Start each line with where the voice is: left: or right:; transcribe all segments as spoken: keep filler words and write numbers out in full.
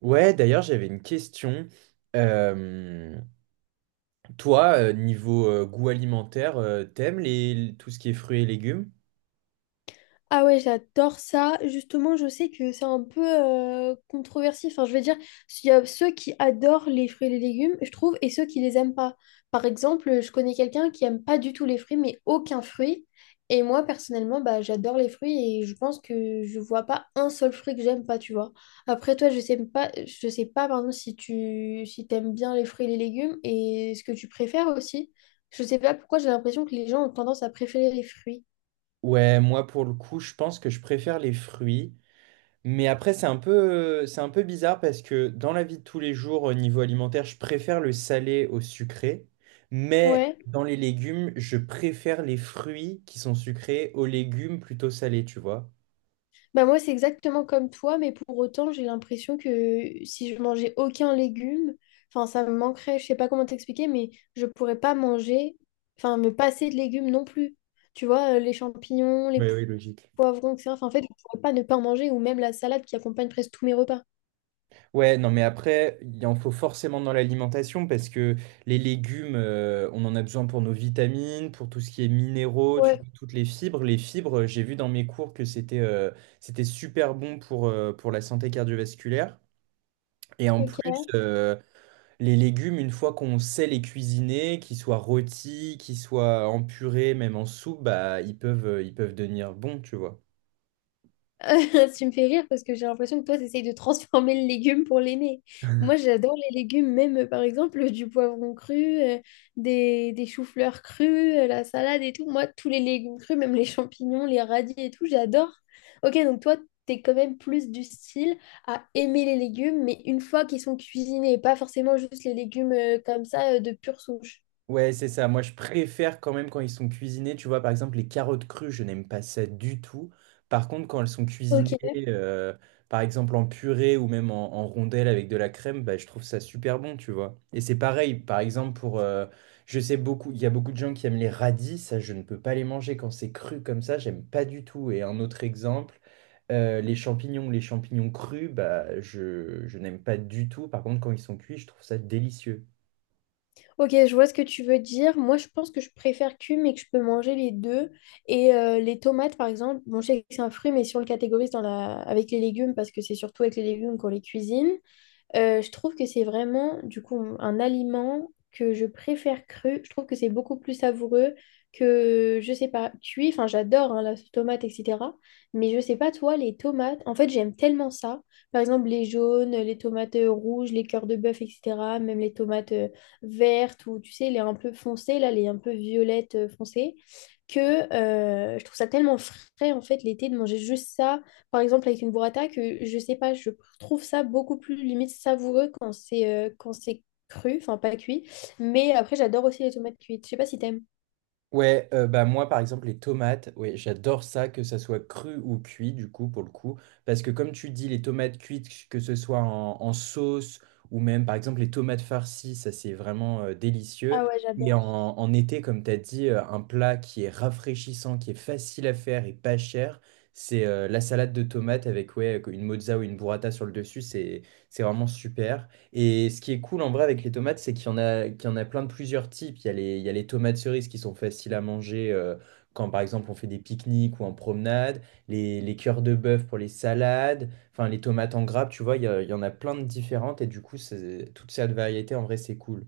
right: Ouais, d'ailleurs, j'avais une question. Euh, Toi, euh, niveau euh, goût alimentaire, euh, t'aimes les, l- tout ce qui est fruits et légumes?
left: Ah ouais, j'adore ça. Justement, je sais que c'est un peu euh, controversé. Enfin, je veux dire, il y a ceux qui adorent les fruits et les légumes, je trouve, et ceux qui les aiment pas. Par exemple, je connais quelqu'un qui aime pas du tout les fruits, mais aucun fruit. Et moi, personnellement, bah, j'adore les fruits et je pense que je vois pas un seul fruit que j'aime pas, tu vois. Après, toi, je sais pas, je sais pas, pardon, si tu si t'aimes bien les fruits et les légumes et ce que tu préfères aussi. Je sais pas pourquoi j'ai l'impression que les gens ont tendance à préférer les fruits.
right: Ouais, moi, pour le coup, je pense que je préfère les fruits. Mais après, c'est un peu, euh, c'est un peu bizarre parce que dans la vie de tous les jours, au niveau alimentaire, je préfère le salé au sucré. Mais
left: Ouais.
right: dans les légumes, je préfère les fruits qui sont sucrés aux légumes plutôt salés, tu vois?
left: Bah moi, c'est exactement comme toi, mais pour autant, j'ai l'impression que si je mangeais aucun légume, enfin, ça me manquerait, je sais pas comment t'expliquer, mais je pourrais pas manger, enfin, me passer de légumes non plus. Tu vois, euh, les champignons, les
right: Oui,
left: po-
right: oui, logique.
left: poivrons, et cetera. Enfin, en fait, je pourrais pas ne pas en manger, ou même la salade qui accompagne presque tous mes repas.
right: Ouais, non, mais après, il en faut forcément dans l'alimentation parce que les légumes, euh, on en a besoin pour nos vitamines, pour tout ce qui est minéraux, tu
left: Ouais,
right: vois, toutes les fibres. Les fibres, j'ai vu dans mes cours que c'était euh, c'était super bon pour, euh, pour la santé cardiovasculaire. Et en plus,
left: ok.
right: euh, les légumes, une fois qu'on sait les cuisiner, qu'ils soient rôtis, qu'ils soient en purée, même en soupe, bah, ils peuvent, euh, ils peuvent devenir bons, tu vois.
left: Tu me fais rire parce que j'ai l'impression que toi, tu essayes de transformer le légume pour l'aimer. Moi, j'adore les légumes, même euh, par exemple euh, du poivron cru, euh, des, des choux-fleurs crus, euh, la salade et tout. Moi, tous les légumes crus, même les champignons, les radis et tout, j'adore. Ok, donc toi, t'es quand même plus du style à aimer les légumes, mais une fois qu'ils sont cuisinés, pas forcément juste les légumes euh, comme ça euh, de pure souche.
right: Ouais, c'est ça. Moi, je préfère quand même quand ils sont cuisinés. Tu vois, par exemple, les carottes crues, je n'aime pas ça du tout. Par contre, quand elles sont
left: Ok,
right: cuisinées, euh, par exemple en purée ou même en, en rondelles avec de la crème, bah, je trouve ça super bon, tu vois. Et c'est pareil, par exemple, pour, euh, je sais beaucoup, il y a beaucoup de gens qui aiment les radis. Ça, je ne peux pas les manger quand c'est cru comme ça. J'aime pas du tout. Et un autre exemple, euh, les champignons, les champignons crus, bah, je, je n'aime pas du tout. Par contre, quand ils sont cuits, je trouve ça délicieux.
left: Ok, je vois ce que tu veux dire. Moi, je pense que je préfère cuit, mais que je peux manger les deux. Et euh, les tomates, par exemple, bon, je sais que c'est un fruit, mais si on le catégorise dans la avec les légumes, parce que c'est surtout avec les légumes qu'on les cuisine, euh, je trouve que c'est vraiment, du coup, un aliment que je préfère cru. Je trouve que c'est beaucoup plus savoureux que, je sais pas, cuit. Enfin, j'adore hein, la sauce tomate, et cetera. Mais je sais pas, toi, les tomates, en fait, j'aime tellement ça. Par exemple, les jaunes, les tomates euh, rouges, les cœurs de bœuf, et cetera. Même les tomates euh, vertes ou, tu sais, les un peu foncées, là, les un peu violettes euh, foncées. Que euh, Je trouve ça tellement frais, en fait, l'été, de manger juste ça par exemple, avec une burrata, que je sais pas, je trouve ça beaucoup plus limite savoureux quand c'est euh, quand c'est cru, enfin pas cuit. Mais après, j'adore aussi les tomates cuites. Je sais pas si t'aimes.
right: Ouais, euh, bah moi par exemple les tomates, ouais, j'adore ça, que ça soit cru ou cuit du coup pour le coup, parce que comme tu dis les tomates cuites, que ce soit en, en sauce ou même par exemple les tomates farcies, ça c'est vraiment euh, délicieux.
left: Ah ouais,
right: Et en,
left: j'adore.
right: en été, comme tu as dit, euh, un plat qui est rafraîchissant, qui est facile à faire et pas cher, c'est euh, la salade de tomates avec ouais, une mozza ou une burrata sur le dessus, c'est c'est vraiment super. Et ce qui est cool en vrai avec les tomates, c'est qu'il y en a, qu'il y en a plein de plusieurs types. Il y a les, il y a les tomates cerises qui sont faciles à manger euh, quand par exemple on fait des pique-niques ou en promenade, les, les cœurs de bœuf pour les salades, enfin les tomates en grappe, tu vois, il y, a- il y en a plein de différentes et du coup, c'est- toute cette variété en vrai, c'est cool.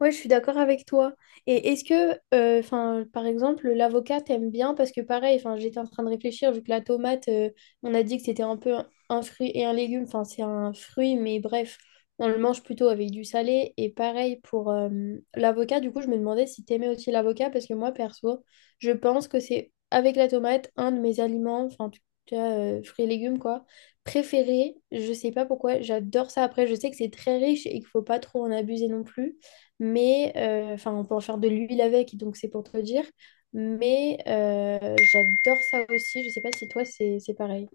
left: Ouais, je suis d'accord avec toi. Et est-ce que, euh, enfin, par exemple, l'avocat t'aime bien parce que pareil, enfin, j'étais en train de réfléchir vu que la tomate, euh, on a dit que c'était un peu un, un fruit et un légume. Enfin, c'est un fruit, mais bref, on le mange plutôt avec du salé. Et pareil pour euh, l'avocat. Du coup, je me demandais si t'aimais aussi l'avocat parce que moi, perso, je pense que c'est avec la tomate un de mes aliments, enfin, en tout cas, euh, fruits et légumes quoi, préférés. Je sais pas pourquoi, j'adore ça. Après, je sais que c'est très riche et qu'il faut pas trop en abuser non plus. Mais, euh, enfin, on peut en faire de l'huile avec, donc c'est pour te dire. Mais euh, j'adore ça aussi. Je sais pas si toi, c'est c'est pareil.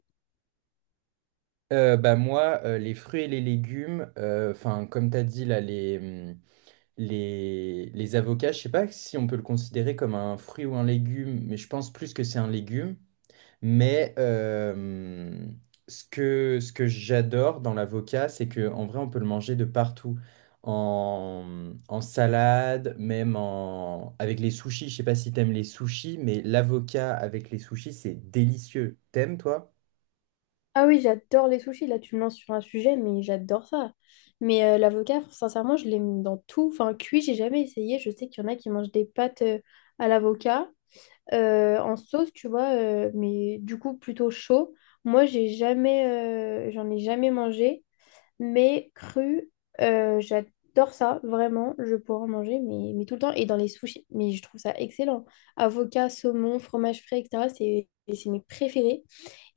right: Euh, bah moi, euh, les fruits et les légumes, euh, enfin comme tu as dit là, les, hum, les, les avocats, je sais pas si on peut le considérer comme un fruit ou un légume, mais je pense plus que c'est un légume. Mais euh, ce que, ce que j'adore dans l'avocat, c'est que en vrai, on peut le manger de partout. En, en salade, même en, avec les sushis. Je sais pas si t'aimes les sushis, mais l'avocat avec les sushis, c'est délicieux. T'aimes, toi?
left: Ah oui, j'adore les sushis. Là, tu me lances sur un sujet, mais j'adore ça. Mais euh, l'avocat, sincèrement, je l'aime dans tout. Enfin, cuit, j'ai jamais essayé. Je sais qu'il y en a qui mangent des pâtes euh, à l'avocat euh, en sauce, tu vois, euh, mais du coup, plutôt chaud. Moi, j'ai jamais, euh, j'en ai jamais mangé. Mais cru, euh, j'adore ça, vraiment. Je pourrais en manger, mais, mais tout le temps. Et dans les sushis, mais je trouve ça excellent. Avocat, saumon, fromage frais, et cetera. C'est c'est mes préférés.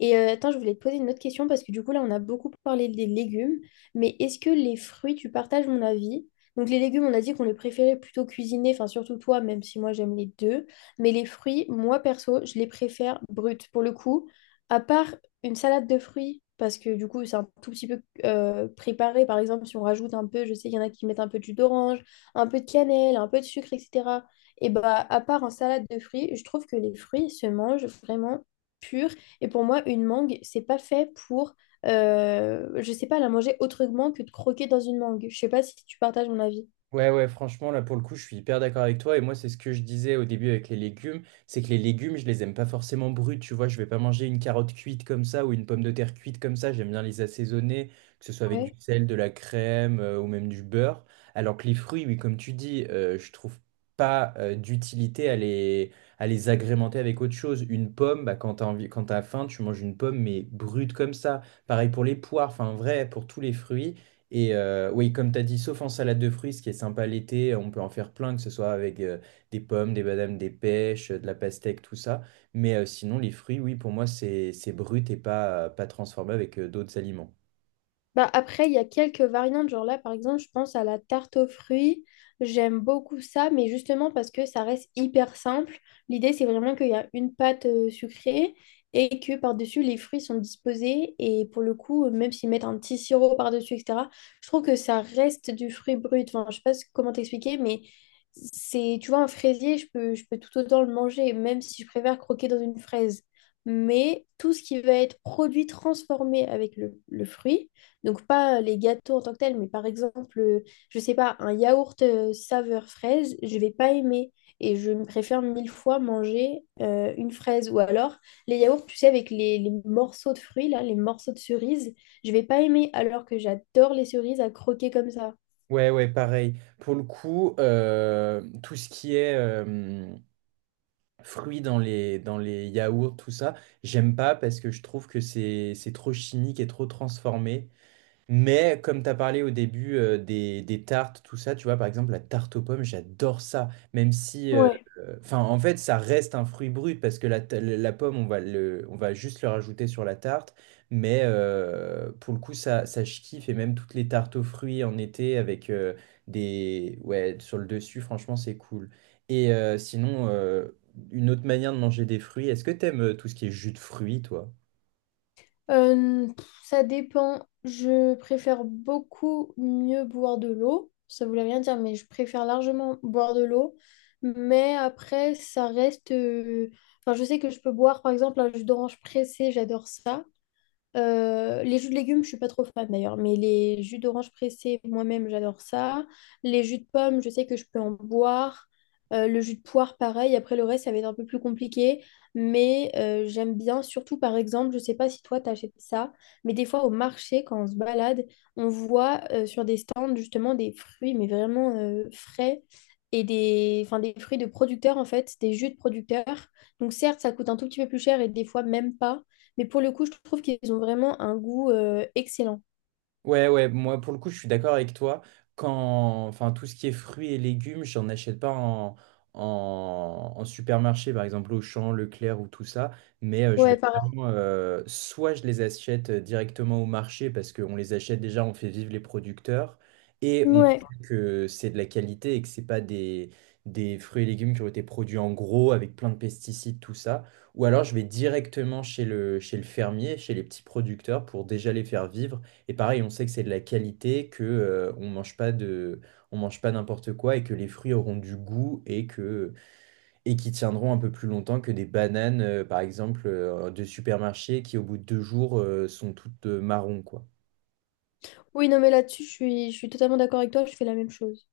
left: Et euh, attends, je voulais te poser une autre question parce que du coup, là, on a beaucoup parlé des légumes. Mais est-ce que les fruits, tu partages mon avis? Donc les légumes, on a dit qu'on les préférait plutôt cuisinés, enfin surtout toi, même si moi j'aime les deux. Mais les fruits, moi perso, je les préfère bruts. Pour le coup, à part une salade de fruits, parce que du coup, c'est un tout petit peu euh, préparé. Par exemple, si on rajoute un peu, je sais qu'il y en a qui mettent un peu de jus d'orange, un peu de cannelle, un peu de sucre, et cetera. Et bah, à part en salade de fruits, je trouve que les fruits se mangent vraiment purs. Et pour moi, une mangue, c'est pas fait pour, euh, je sais pas, la manger autrement que de croquer dans une mangue. Je sais pas si tu partages mon avis.
right: Ouais, ouais, franchement, là, pour le coup, je suis hyper d'accord avec toi. Et moi, c'est ce que je disais au début avec les légumes, c'est que les légumes, je les aime pas forcément bruts, tu vois. Je vais pas manger une carotte cuite comme ça ou une pomme de terre cuite comme ça. J'aime bien les assaisonner, que ce soit avec du sel, de la crème euh, ou même du beurre. Alors que les fruits, oui, comme tu dis, euh, je trouve pas euh, d'utilité à les, à les agrémenter avec autre chose. Une pomme, bah, quand t'as envie, quand t'as faim, tu manges une pomme, mais brute comme ça. Pareil pour les poires, enfin, en vrai, pour tous les fruits. Et euh, oui, comme tu as dit, sauf en salade de fruits, ce qui est sympa l'été, on peut en faire plein, que ce soit avec euh, des pommes, des badames, des pêches, euh, de la pastèque, tout ça. Mais euh, sinon, les fruits, oui, pour moi, c'est c'est brut et pas, pas transformé avec euh, d'autres aliments.
left: Bah après, il y a quelques variantes. Genre là, par exemple, je pense à la tarte aux fruits. J'aime beaucoup ça, mais justement parce que ça reste hyper simple. L'idée, c'est vraiment qu'il y a une pâte euh, sucrée et que par-dessus, les fruits sont disposés. Et pour le coup, euh, même s'ils mettent un petit sirop par-dessus, et cetera, je trouve que ça reste du fruit brut. Enfin, je sais pas comment t'expliquer, mais c'est, tu vois, un fraisier, je peux, je peux tout autant le manger, même si je préfère croquer dans une fraise. Mais tout ce qui va être produit transformé avec le le fruit, donc pas euh, les gâteaux en tant que tels, mais par exemple, euh, je sais pas, un yaourt euh, saveur fraise, je vais pas aimer. Et je me préfère mille fois manger euh, une fraise. Ou alors, les yaourts, tu sais, avec les, les morceaux de fruits, là, les morceaux de cerises, je vais pas aimer, alors que j'adore les cerises à croquer comme ça.
right: Ouais, ouais, pareil. Pour le coup, euh, tout ce qui est euh, fruits dans les, dans les yaourts, tout ça, j'aime pas parce que je trouve que c'est c'est trop chimique et trop transformé. Mais comme tu as parlé au début euh, des, des tartes, tout ça, tu vois, par exemple, la tarte aux pommes, j'adore ça. Même si, euh,
left: Ouais.
right: euh, enfin, en fait, ça reste un fruit brut parce que la, ta- la pomme, on va le, on va juste le rajouter sur la tarte. Mais euh, pour le coup, ça, ça, je kiffe. Et même toutes les tartes aux fruits en été avec euh, des, ouais, sur le dessus, franchement, c'est cool. Et euh, sinon, euh, une autre manière de manger des fruits, est-ce que t'aimes euh, tout ce qui est jus de fruits, toi?
left: Euh, pff, ça dépend. Je préfère beaucoup mieux boire de l'eau. Ça voulait rien dire, mais je préfère largement boire de l'eau. Mais après, ça reste euh, enfin, je sais que je peux boire, par exemple, un jus d'orange pressé, j'adore ça. Euh, les jus de légumes, je suis pas trop fan d'ailleurs, mais les jus d'orange pressés, moi-même, j'adore ça. Les jus de pommes, je sais que je peux en boire. Euh, le jus de poire, pareil. Après, le reste, ça va être un peu plus compliqué, mais euh, j'aime bien. Surtout, par exemple, je sais pas si toi, t'achètes ça, mais des fois, au marché, quand on se balade, on voit euh, sur des stands, justement, des fruits, mais vraiment euh, frais. Et des, enfin, des fruits de producteurs, en fait, des jus de producteurs. Donc, certes, ça coûte un tout petit peu plus cher et des fois même pas. Mais pour le coup, je trouve qu'ils ont vraiment un goût euh, excellent.
right: Ouais, ouais, moi pour le coup, je suis d'accord avec toi. Quand, enfin, tout ce qui est fruits et légumes, j'en achète pas en, en, en supermarché, par exemple Auchan, Leclerc ou tout ça. Mais euh, je
left: Ouais,
right: vais
left: pareil.
right: vraiment, euh, soit je les achète euh, directement au marché parce qu'on les achète déjà, on fait vivre les producteurs et on
left: Ouais.
right: sait que c'est de la qualité et que c'est pas des, des fruits et légumes qui ont été produits en gros avec plein de pesticides, tout ça. Ou alors je vais directement chez le, chez le fermier, chez les petits producteurs pour déjà les faire vivre et pareil, on sait que c'est de la qualité, que euh, on mange pas de, on mange pas n'importe quoi et que les fruits auront du goût et que et qui tiendront un peu plus longtemps que des bananes, euh, par exemple, euh, de supermarché qui au bout de deux jours euh, sont toutes euh, marron, quoi.
left: Oui, non, mais là-dessus, je suis, je suis totalement d'accord avec toi, je fais la même chose.